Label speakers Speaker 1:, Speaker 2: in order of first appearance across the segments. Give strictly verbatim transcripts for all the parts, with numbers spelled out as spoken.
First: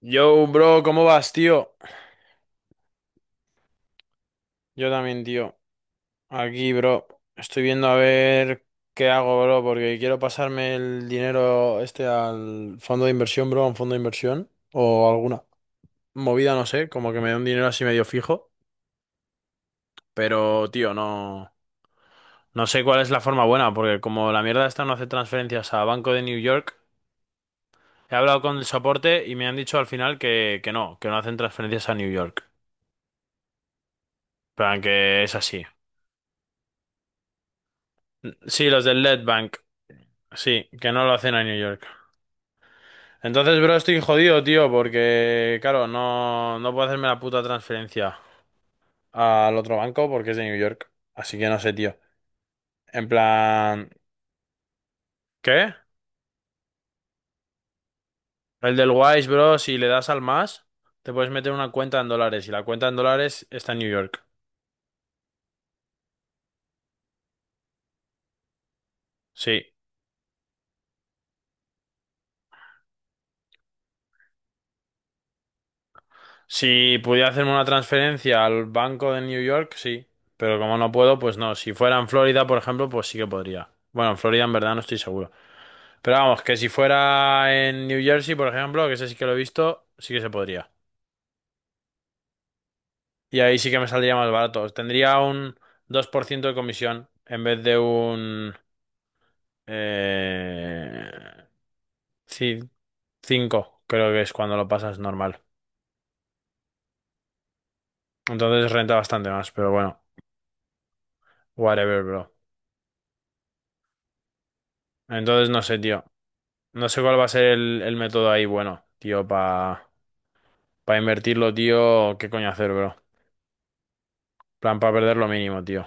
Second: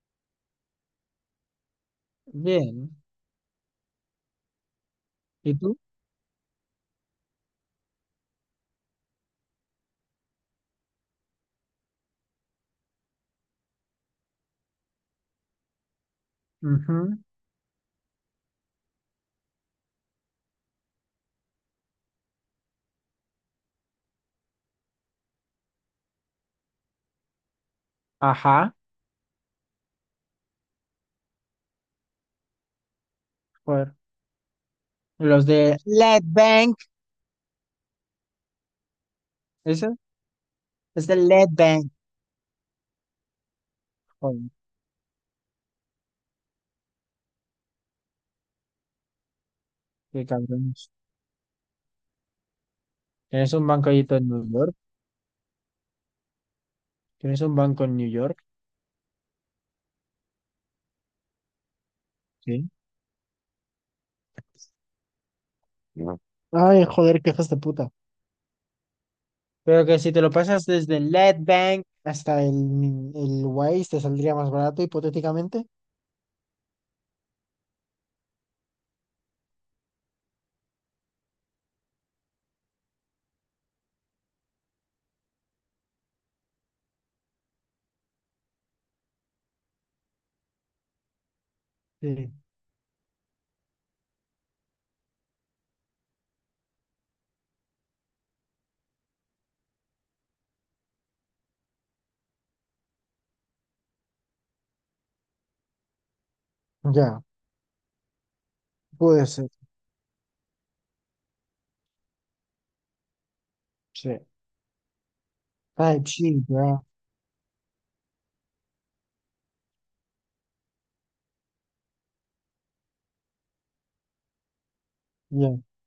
Speaker 1: Yo, bro, ¿cómo vas, tío?
Speaker 2: Bien.
Speaker 1: Yo también,
Speaker 2: ¿Y
Speaker 1: tío.
Speaker 2: tú?
Speaker 1: Aquí, bro. Estoy viendo a ver qué hago, bro, porque quiero pasarme el dinero este al fondo de inversión, bro, a un fondo de inversión o alguna movida, no sé, como que
Speaker 2: Ujú.
Speaker 1: me dé un dinero así medio fijo, pero, tío, no no sé cuál es la forma buena, porque como la mierda esta no hace transferencias a Banco de New York, he hablado con el
Speaker 2: Ajá.
Speaker 1: soporte y me han dicho al final que que no, que no hacen transferencias a New York.
Speaker 2: Joder.
Speaker 1: Pero que es
Speaker 2: Los
Speaker 1: así.
Speaker 2: de Lead Bank.
Speaker 1: Sí, los del Bank.
Speaker 2: ¿Eso?
Speaker 1: Sí, que no
Speaker 2: Es
Speaker 1: lo
Speaker 2: de
Speaker 1: hacen a
Speaker 2: Lead
Speaker 1: New York.
Speaker 2: Bank.
Speaker 1: Entonces, bro, estoy jodido,
Speaker 2: Joder,
Speaker 1: tío, porque, claro, no, no puedo hacerme la puta transferencia al otro banco
Speaker 2: qué
Speaker 1: porque es de New
Speaker 2: cabrones.
Speaker 1: York. Así que no sé, tío. En
Speaker 2: ¿Tienes un
Speaker 1: plan,
Speaker 2: banco ahí en New York?
Speaker 1: ¿qué?
Speaker 2: ¿Tienes un banco en New York?
Speaker 1: El del Wise, bro, si le das al más, te puedes meter una cuenta en dólares y la
Speaker 2: Sí.
Speaker 1: cuenta en dólares está en New York.
Speaker 2: No. Ay, joder, qué hijas de puta.
Speaker 1: Sí.
Speaker 2: Pero que si te lo pasas desde Lead Bank hasta el, el Wise te saldría más barato, hipotéticamente.
Speaker 1: Si pudiera hacerme una transferencia al banco de New York, sí. Pero como no puedo, pues no. Si fuera en Florida, por ejemplo, pues sí que podría. Bueno, en Florida en verdad no estoy seguro. Pero vamos, que si fuera en New Jersey, por ejemplo, que ese sí que lo he visto, sí que se podría.
Speaker 2: Sí.
Speaker 1: Y ahí sí que me saldría más barato. Tendría un dos por ciento de comisión en vez de un... Eh, sí, cinco, creo que es cuando lo pasas normal.
Speaker 2: Ya,
Speaker 1: Entonces renta
Speaker 2: puede
Speaker 1: bastante
Speaker 2: ser.
Speaker 1: más, pero bueno, whatever, bro.
Speaker 2: Sí.
Speaker 1: Entonces no sé,
Speaker 2: Ay,
Speaker 1: tío.
Speaker 2: sí, ya,
Speaker 1: No sé cuál va a ser el, el método ahí, bueno, tío, para pa pa invertirlo, tío. ¿Qué coño hacer, bro? Plan para perder lo
Speaker 2: ya.
Speaker 1: mínimo, tío.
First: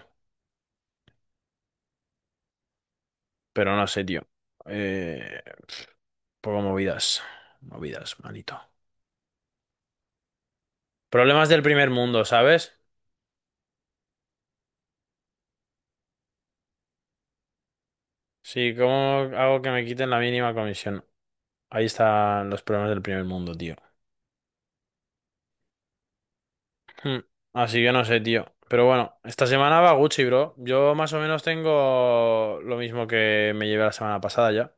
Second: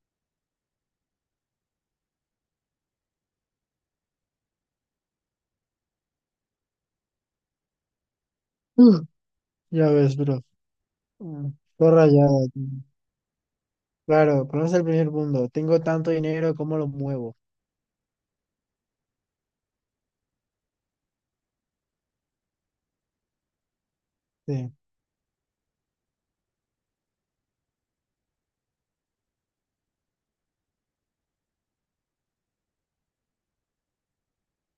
Speaker 1: Pero no sé, tío. Eh, Poco movidas. Movidas, manito.
Speaker 2: Uf, ya ves, bro. Mm,
Speaker 1: Problemas del primer
Speaker 2: Estoy
Speaker 1: mundo,
Speaker 2: rayado, tío.
Speaker 1: ¿sabes?
Speaker 2: Claro, conoce el primer mundo. Tengo tanto dinero, ¿cómo lo muevo?
Speaker 1: Sí, ¿cómo hago que me quiten la mínima comisión? Ahí están los problemas del primer mundo, tío.
Speaker 2: Sí.
Speaker 1: Hmm, Así que no sé, tío. Pero bueno, esta semana va Gucci, bro. Yo más o menos tengo lo mismo que me llevé la semana pasada ya.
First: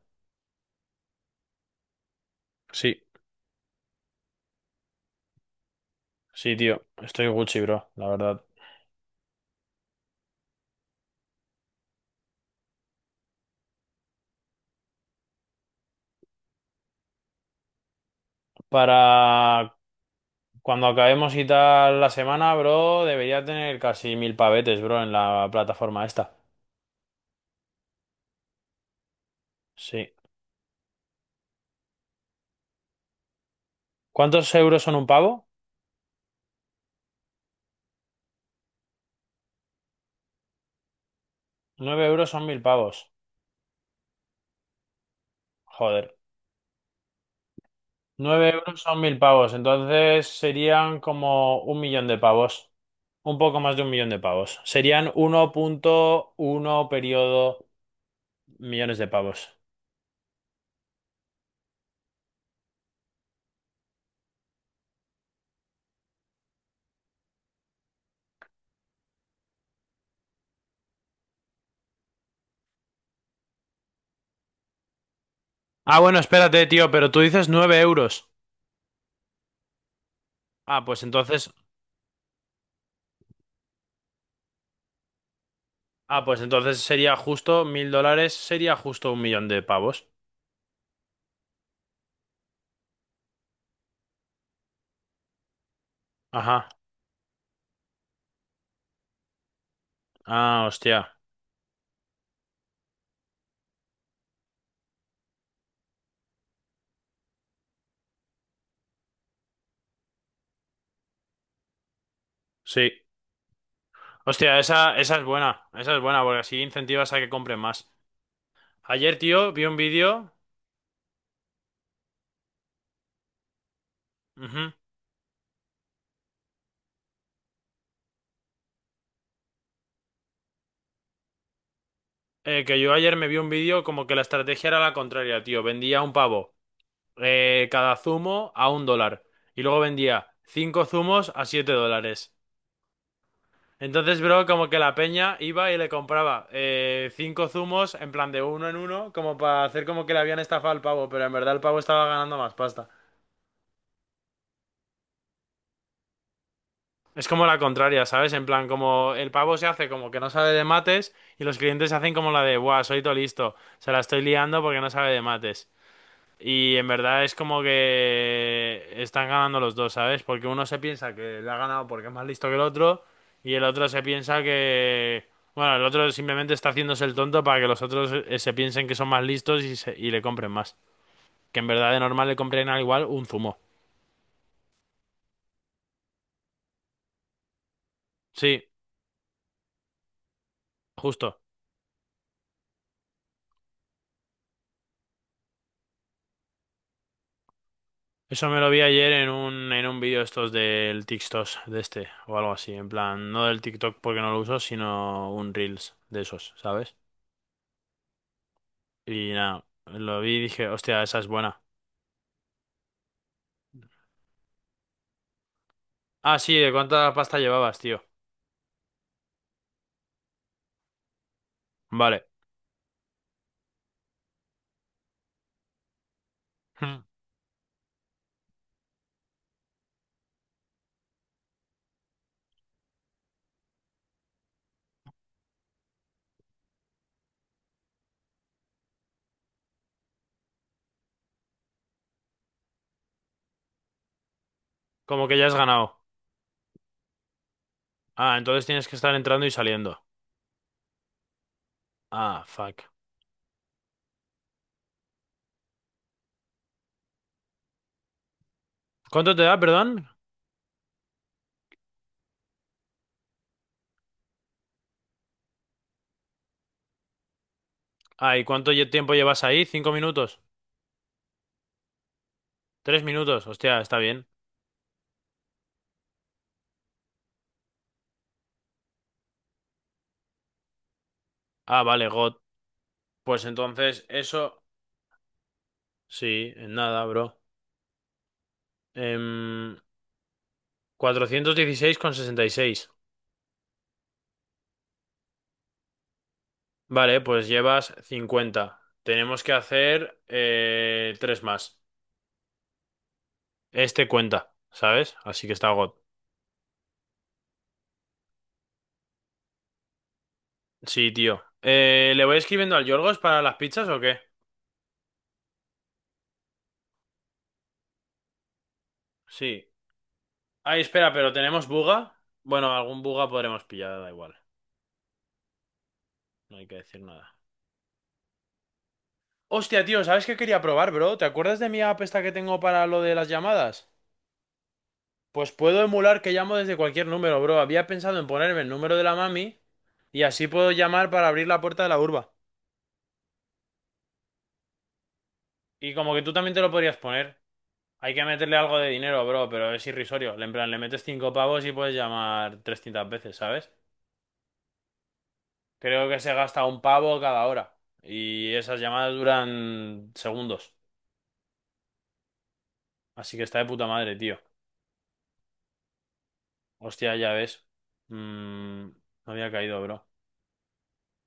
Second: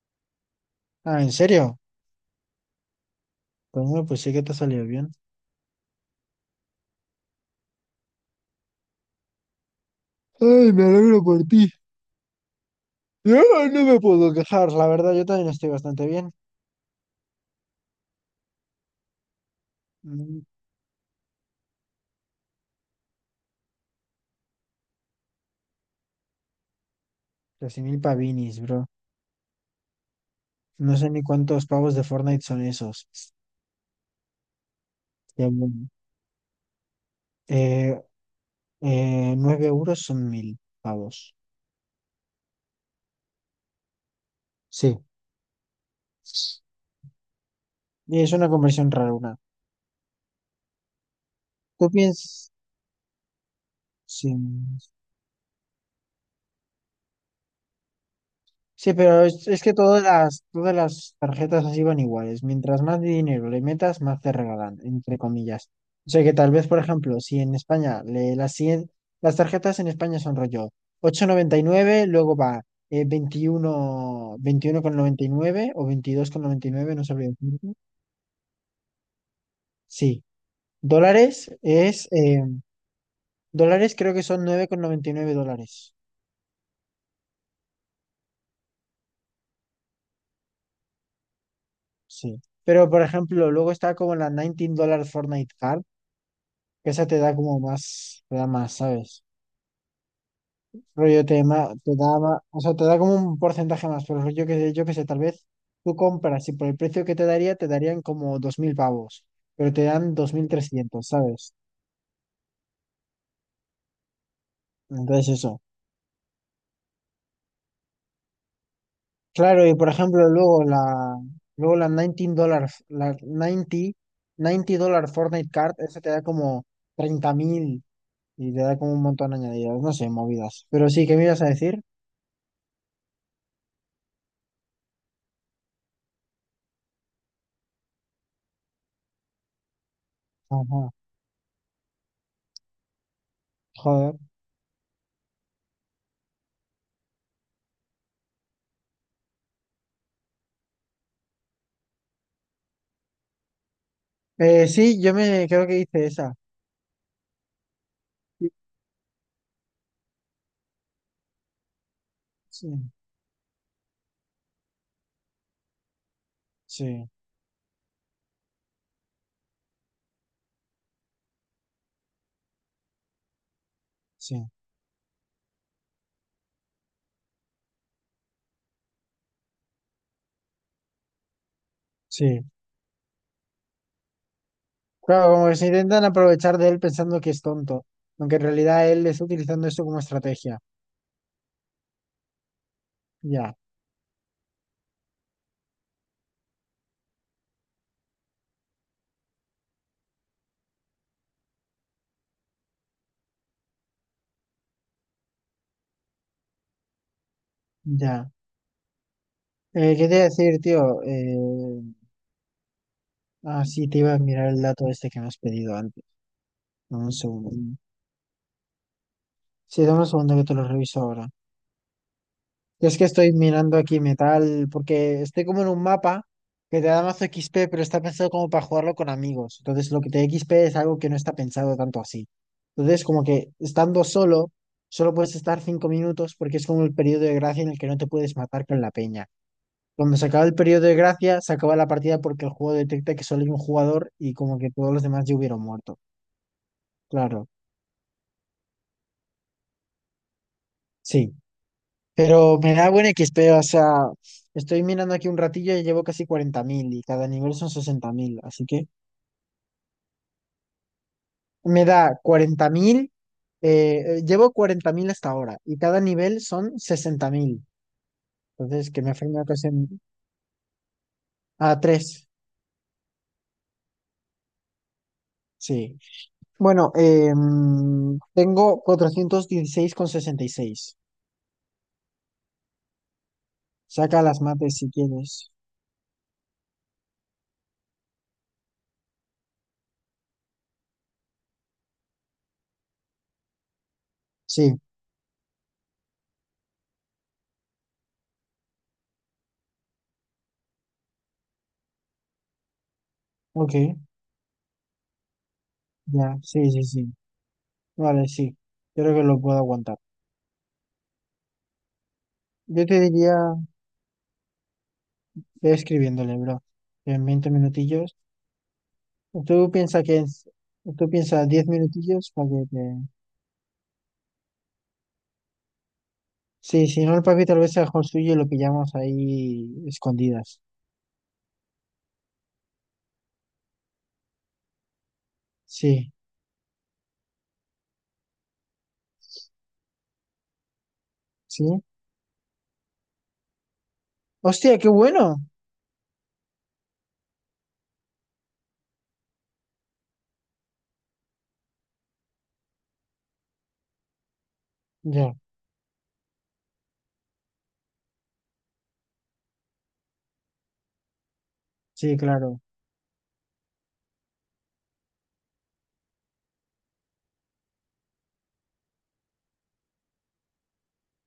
Speaker 2: Ah, ¿en serio?
Speaker 1: Sí,
Speaker 2: Bueno, pues sí que te salió bien.
Speaker 1: sí, tío. Estoy Gucci, bro, la verdad.
Speaker 2: Ay, me alegro por ti. No, no me puedo quejar, la verdad, yo también estoy bastante bien.
Speaker 1: Para
Speaker 2: Mm,
Speaker 1: cuando acabemos y tal la semana, bro, debería tener casi mil pavetes, bro, en la plataforma esta.
Speaker 2: Casi mil pavinis, bro.
Speaker 1: Sí.
Speaker 2: No sé ni cuántos pavos de Fortnite son esos.
Speaker 1: ¿Cuántos euros son un pavo?
Speaker 2: Ya, bueno. Eh, eh, nueve euros son mil pavos.
Speaker 1: Nueve euros son mil pavos.
Speaker 2: Sí.
Speaker 1: Joder.
Speaker 2: Y es
Speaker 1: Nueve
Speaker 2: una
Speaker 1: euros
Speaker 2: conversión
Speaker 1: son
Speaker 2: rara
Speaker 1: mil
Speaker 2: una.
Speaker 1: pavos. Entonces serían como un
Speaker 2: ¿Tú
Speaker 1: millón de
Speaker 2: piensas?
Speaker 1: pavos. Un poco más de un millón de
Speaker 2: Sí.
Speaker 1: pavos. Serían uno punto uno periodo
Speaker 2: Sí,
Speaker 1: millones de
Speaker 2: pero es,
Speaker 1: pavos.
Speaker 2: es que todas las, todas las tarjetas así van iguales. Mientras más dinero le metas, más te regalan, entre comillas. O sea que tal vez, por ejemplo, si en España le, las, cien- las tarjetas en España son rollo ocho coma noventa y nueve, luego va eh, veintiuno, veintiuno coma noventa y nueve o
Speaker 1: Ah, bueno,
Speaker 2: veintidós coma
Speaker 1: espérate,
Speaker 2: noventa y
Speaker 1: tío,
Speaker 2: nueve no
Speaker 1: pero tú
Speaker 2: sabría
Speaker 1: dices
Speaker 2: decirte.
Speaker 1: nueve euros.
Speaker 2: Sí,
Speaker 1: Ah, pues entonces.
Speaker 2: dólares es, eh, dólares creo que son nueve coma noventa y nueve dólares.
Speaker 1: Ah, pues entonces sería justo mil dólares. Sería justo un millón de pavos.
Speaker 2: Sí. Pero, por ejemplo, luego está como la diecinueve Fortnite Card,
Speaker 1: Ajá.
Speaker 2: que esa te da como más, te da más, ¿sabes?
Speaker 1: Ah, hostia.
Speaker 2: Rollo te, ma- te da más, o sea, te da como un porcentaje más, pero yo que sé, yo que sé, tal vez tú compras y por el precio que te daría, te darían como dos mil pavos, pero te dan dos mil trescientos, ¿sabes?
Speaker 1: Sí. Hostia, esa, esa es
Speaker 2: Entonces eso.
Speaker 1: buena. Esa es buena, porque así incentivas a que compren más. Ayer, tío, vi
Speaker 2: Claro, y
Speaker 1: un
Speaker 2: por
Speaker 1: vídeo.
Speaker 2: ejemplo, luego la, luego la diecinueve dólar, la 90,
Speaker 1: Ujú.
Speaker 2: 90 dólar Fortnite Card, esa te da como treinta mil y te da como un montón añadido, no sé, movidas. Pero sí, ¿qué me ibas a decir?
Speaker 1: Eh, que yo ayer me vi un vídeo como que la estrategia era la contraria, tío. Vendía un pavo eh, cada zumo a un dólar. Y luego vendía cinco
Speaker 2: Ajá.
Speaker 1: zumos a siete dólares.
Speaker 2: Joder.
Speaker 1: Entonces, bro, como que la peña iba y le compraba eh, cinco zumos en plan de uno en uno, como para hacer como que le habían estafado al pavo, pero en verdad el pavo estaba ganando más pasta.
Speaker 2: Eh, sí, yo me creo que hice esa.
Speaker 1: Es como la contraria, ¿sabes? En
Speaker 2: Sí,
Speaker 1: plan, como el pavo se hace como que no sabe de mates y los clientes se hacen como la de,
Speaker 2: sí,
Speaker 1: buah, soy todo listo, se la estoy liando porque no sabe de mates. Y en
Speaker 2: sí,
Speaker 1: verdad es como que están ganando los dos, ¿sabes? Porque uno se piensa que le ha ganado porque es más listo que el otro y el otro se piensa
Speaker 2: sí,
Speaker 1: que... Bueno, el otro simplemente está haciéndose el tonto para que los otros eh, se piensen que son más listos y, se- y le compren más. Que en verdad de normal le
Speaker 2: sí.
Speaker 1: compren al igual un zumo.
Speaker 2: Claro, como que se intentan aprovechar de él pensando que es tonto, aunque en
Speaker 1: Sí,
Speaker 2: realidad él está utilizando esto como estrategia.
Speaker 1: justo.
Speaker 2: Ya,
Speaker 1: Eso me lo vi ayer en un, en un vídeo estos del TikTok de este o algo así. En plan, no del TikTok porque no lo uso, sino un Reels de esos, ¿sabes?
Speaker 2: ya.
Speaker 1: Y nada,
Speaker 2: Eh, ¿qué te
Speaker 1: lo
Speaker 2: iba a
Speaker 1: vi y
Speaker 2: decir,
Speaker 1: dije, hostia,
Speaker 2: tío?
Speaker 1: esa es
Speaker 2: Eh,
Speaker 1: buena.
Speaker 2: ah, sí, te iba a mirar el dato este que me has pedido antes.
Speaker 1: Ah, sí, ¿de
Speaker 2: Dame
Speaker 1: cuánta
Speaker 2: un
Speaker 1: pasta
Speaker 2: segundo.
Speaker 1: llevabas, tío?
Speaker 2: Sí, dame un segundo que te lo reviso ahora.
Speaker 1: Vale.
Speaker 2: Yo es que estoy mirando aquí metal, porque estoy como en un mapa que te
Speaker 1: Hmm.
Speaker 2: da mazo X P, pero está pensado como para jugarlo con amigos. Entonces, lo que te da X P es algo que no está pensado tanto así. Entonces, como que estando solo, solo puedes estar cinco minutos porque es como el periodo de gracia en el que no te puedes matar con la peña. Cuando se acaba el periodo de gracia, se acaba la partida porque el juego detecta que solo hay un jugador y como que todos los demás
Speaker 1: Como
Speaker 2: ya
Speaker 1: que ya has
Speaker 2: hubieron muerto.
Speaker 1: ganado.
Speaker 2: Claro,
Speaker 1: Ah, entonces tienes que estar entrando y saliendo.
Speaker 2: sí.
Speaker 1: Ah,
Speaker 2: Pero me
Speaker 1: fuck.
Speaker 2: da buen X P, o sea, estoy mirando aquí un ratillo y llevo casi cuarenta mil y cada nivel son sesenta mil, así que
Speaker 1: ¿Cuánto te da, perdón?
Speaker 2: me da cuarenta mil, eh, eh, llevo cuarenta mil hasta ahora y cada nivel son sesenta mil,
Speaker 1: Ah, ¿y cuánto lle-
Speaker 2: entonces que me
Speaker 1: tiempo
Speaker 2: ha
Speaker 1: llevas
Speaker 2: frenado
Speaker 1: ahí?
Speaker 2: casi
Speaker 1: ¿Cinco
Speaker 2: en-
Speaker 1: minutos?
Speaker 2: a tres,
Speaker 1: ¿Tres minutos? Hostia, está bien.
Speaker 2: sí. Bueno, em, tengo cuatrocientos dieciséis con sesenta y seis.
Speaker 1: Ah, vale, God. Pues entonces,
Speaker 2: Saca las
Speaker 1: eso...
Speaker 2: mates si quieres.
Speaker 1: Sí, en nada, bro. Em... cuatrocientos dieciséis con sesenta y seis.
Speaker 2: Sí,
Speaker 1: Vale, pues llevas cincuenta. Tenemos que hacer eh, tres más.
Speaker 2: ok,
Speaker 1: Este cuenta, ¿sabes? Así que está God.
Speaker 2: ya, sí, sí, sí, vale, sí, creo que lo puedo aguantar.
Speaker 1: Sí, tío. Eh, ¿le voy escribiendo al
Speaker 2: Yo te
Speaker 1: Yorgos
Speaker 2: diría.
Speaker 1: para las pizzas o qué?
Speaker 2: Ve escribiéndole, bro. En veinte minutillos.
Speaker 1: Sí.
Speaker 2: Tú piensas que es-
Speaker 1: Ay,
Speaker 2: tú
Speaker 1: espera, pero
Speaker 2: piensas diez
Speaker 1: ¿tenemos buga?
Speaker 2: minutillos para que
Speaker 1: Bueno,
Speaker 2: te.
Speaker 1: algún buga podremos pillar, da igual. No hay que
Speaker 2: Sí,
Speaker 1: decir
Speaker 2: si no el
Speaker 1: nada.
Speaker 2: papi tal vez sea mejor suyo y lo pillamos
Speaker 1: Hostia,
Speaker 2: ahí
Speaker 1: tío, ¿sabes qué quería
Speaker 2: escondidas.
Speaker 1: probar, bro? ¿Te acuerdas de mi app esta que tengo para lo de las llamadas? Pues puedo
Speaker 2: Sí,
Speaker 1: emular que llamo desde cualquier número, bro. Había pensado en ponerme el número de la mami y así puedo llamar para abrir la puerta
Speaker 2: sí.
Speaker 1: de la urba.
Speaker 2: ¡Hostia, qué bueno!
Speaker 1: Y como que tú también te lo podrías poner. Hay que meterle algo de dinero, bro, pero es irrisorio. En plan, le metes cinco pavos y puedes llamar trescientas veces, ¿sabes?
Speaker 2: Ya,
Speaker 1: Creo que se gasta un pavo cada hora. Y esas llamadas duran segundos.
Speaker 2: sí, claro,
Speaker 1: Así que está de puta madre, tío. Hostia, ya ves. Mm, no había caído, bro.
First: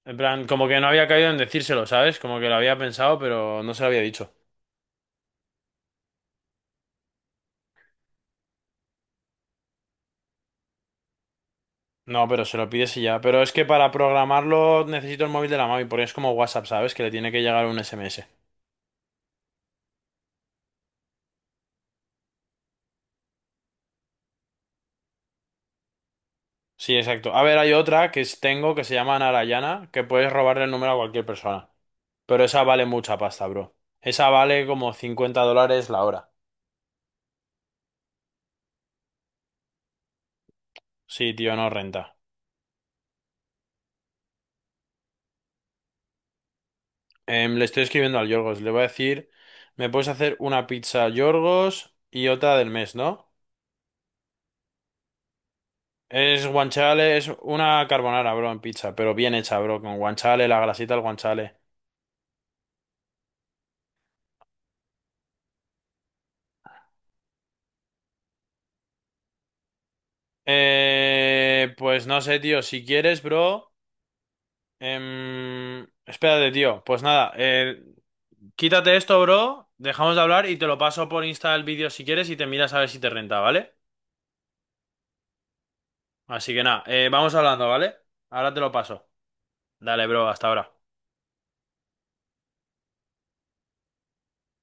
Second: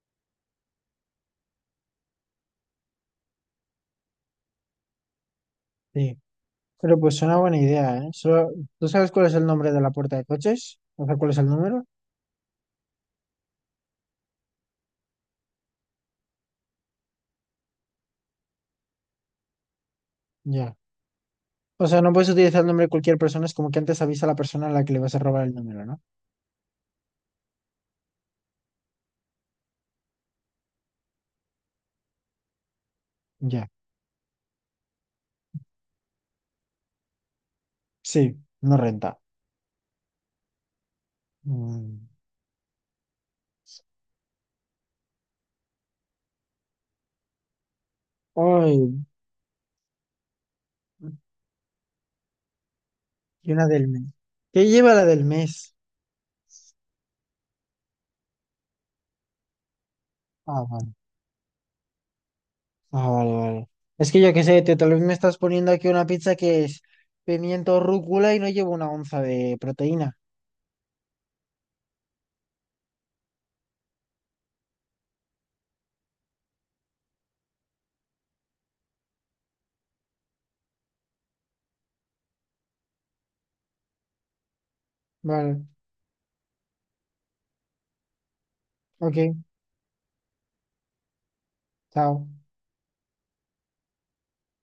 Speaker 1: En plan, como que no había caído en decírselo, ¿sabes? Como que lo había pensado, pero no se lo había dicho.
Speaker 2: sí. Pero pues es una buena idea, ¿eh? Solo- ¿Tú sabes cuál es el nombre de la puerta de coches? O sea, ¿cuál es el número?
Speaker 1: No, pero se lo pides y ya. Pero es que para programarlo necesito el móvil de la mami, porque es como WhatsApp, ¿sabes? Que le tiene que llegar un S M S.
Speaker 2: Ya. O sea, no puedes utilizar el nombre de cualquier persona, es como que antes avisa a la persona a la que le vas a robar el número, ¿no?
Speaker 1: Sí, exacto. A ver, hay otra que es- tengo que se llama Narayana, que puedes robarle el número a cualquier persona. Pero esa vale mucha pasta,
Speaker 2: Ya.
Speaker 1: bro. Esa vale como cincuenta dólares la hora.
Speaker 2: Sí, no renta.
Speaker 1: Sí, tío, no renta.
Speaker 2: Mm.
Speaker 1: Em, le estoy escribiendo al Yorgos. Le voy
Speaker 2: Ay,
Speaker 1: a decir, me puedes hacer una pizza Yorgos y otra del mes, ¿no?
Speaker 2: y una del mes. ¿Qué lleva la del mes?
Speaker 1: Es guanciale, es una carbonara, bro, en pizza, pero bien hecha, bro, con guanciale, la
Speaker 2: Ah,
Speaker 1: grasita
Speaker 2: vale.
Speaker 1: del guanciale.
Speaker 2: Ah, vale, vale. Es que yo qué sé, tío, tal vez me estás poniendo aquí una pizza que es pimiento rúcula y no lleva una onza de proteína.
Speaker 1: Eh, pues no sé, tío, si quieres, bro. em, espérate, tío. Pues nada, eh, quítate esto, bro. Dejamos de hablar y te lo paso por Insta el vídeo si quieres y te miras a ver si te renta, ¿vale?
Speaker 2: Vale,
Speaker 1: Así que nada, eh, vamos hablando, ¿vale? Ahora te lo paso.
Speaker 2: ok,
Speaker 1: Dale, bro, hasta ahora.
Speaker 2: chao.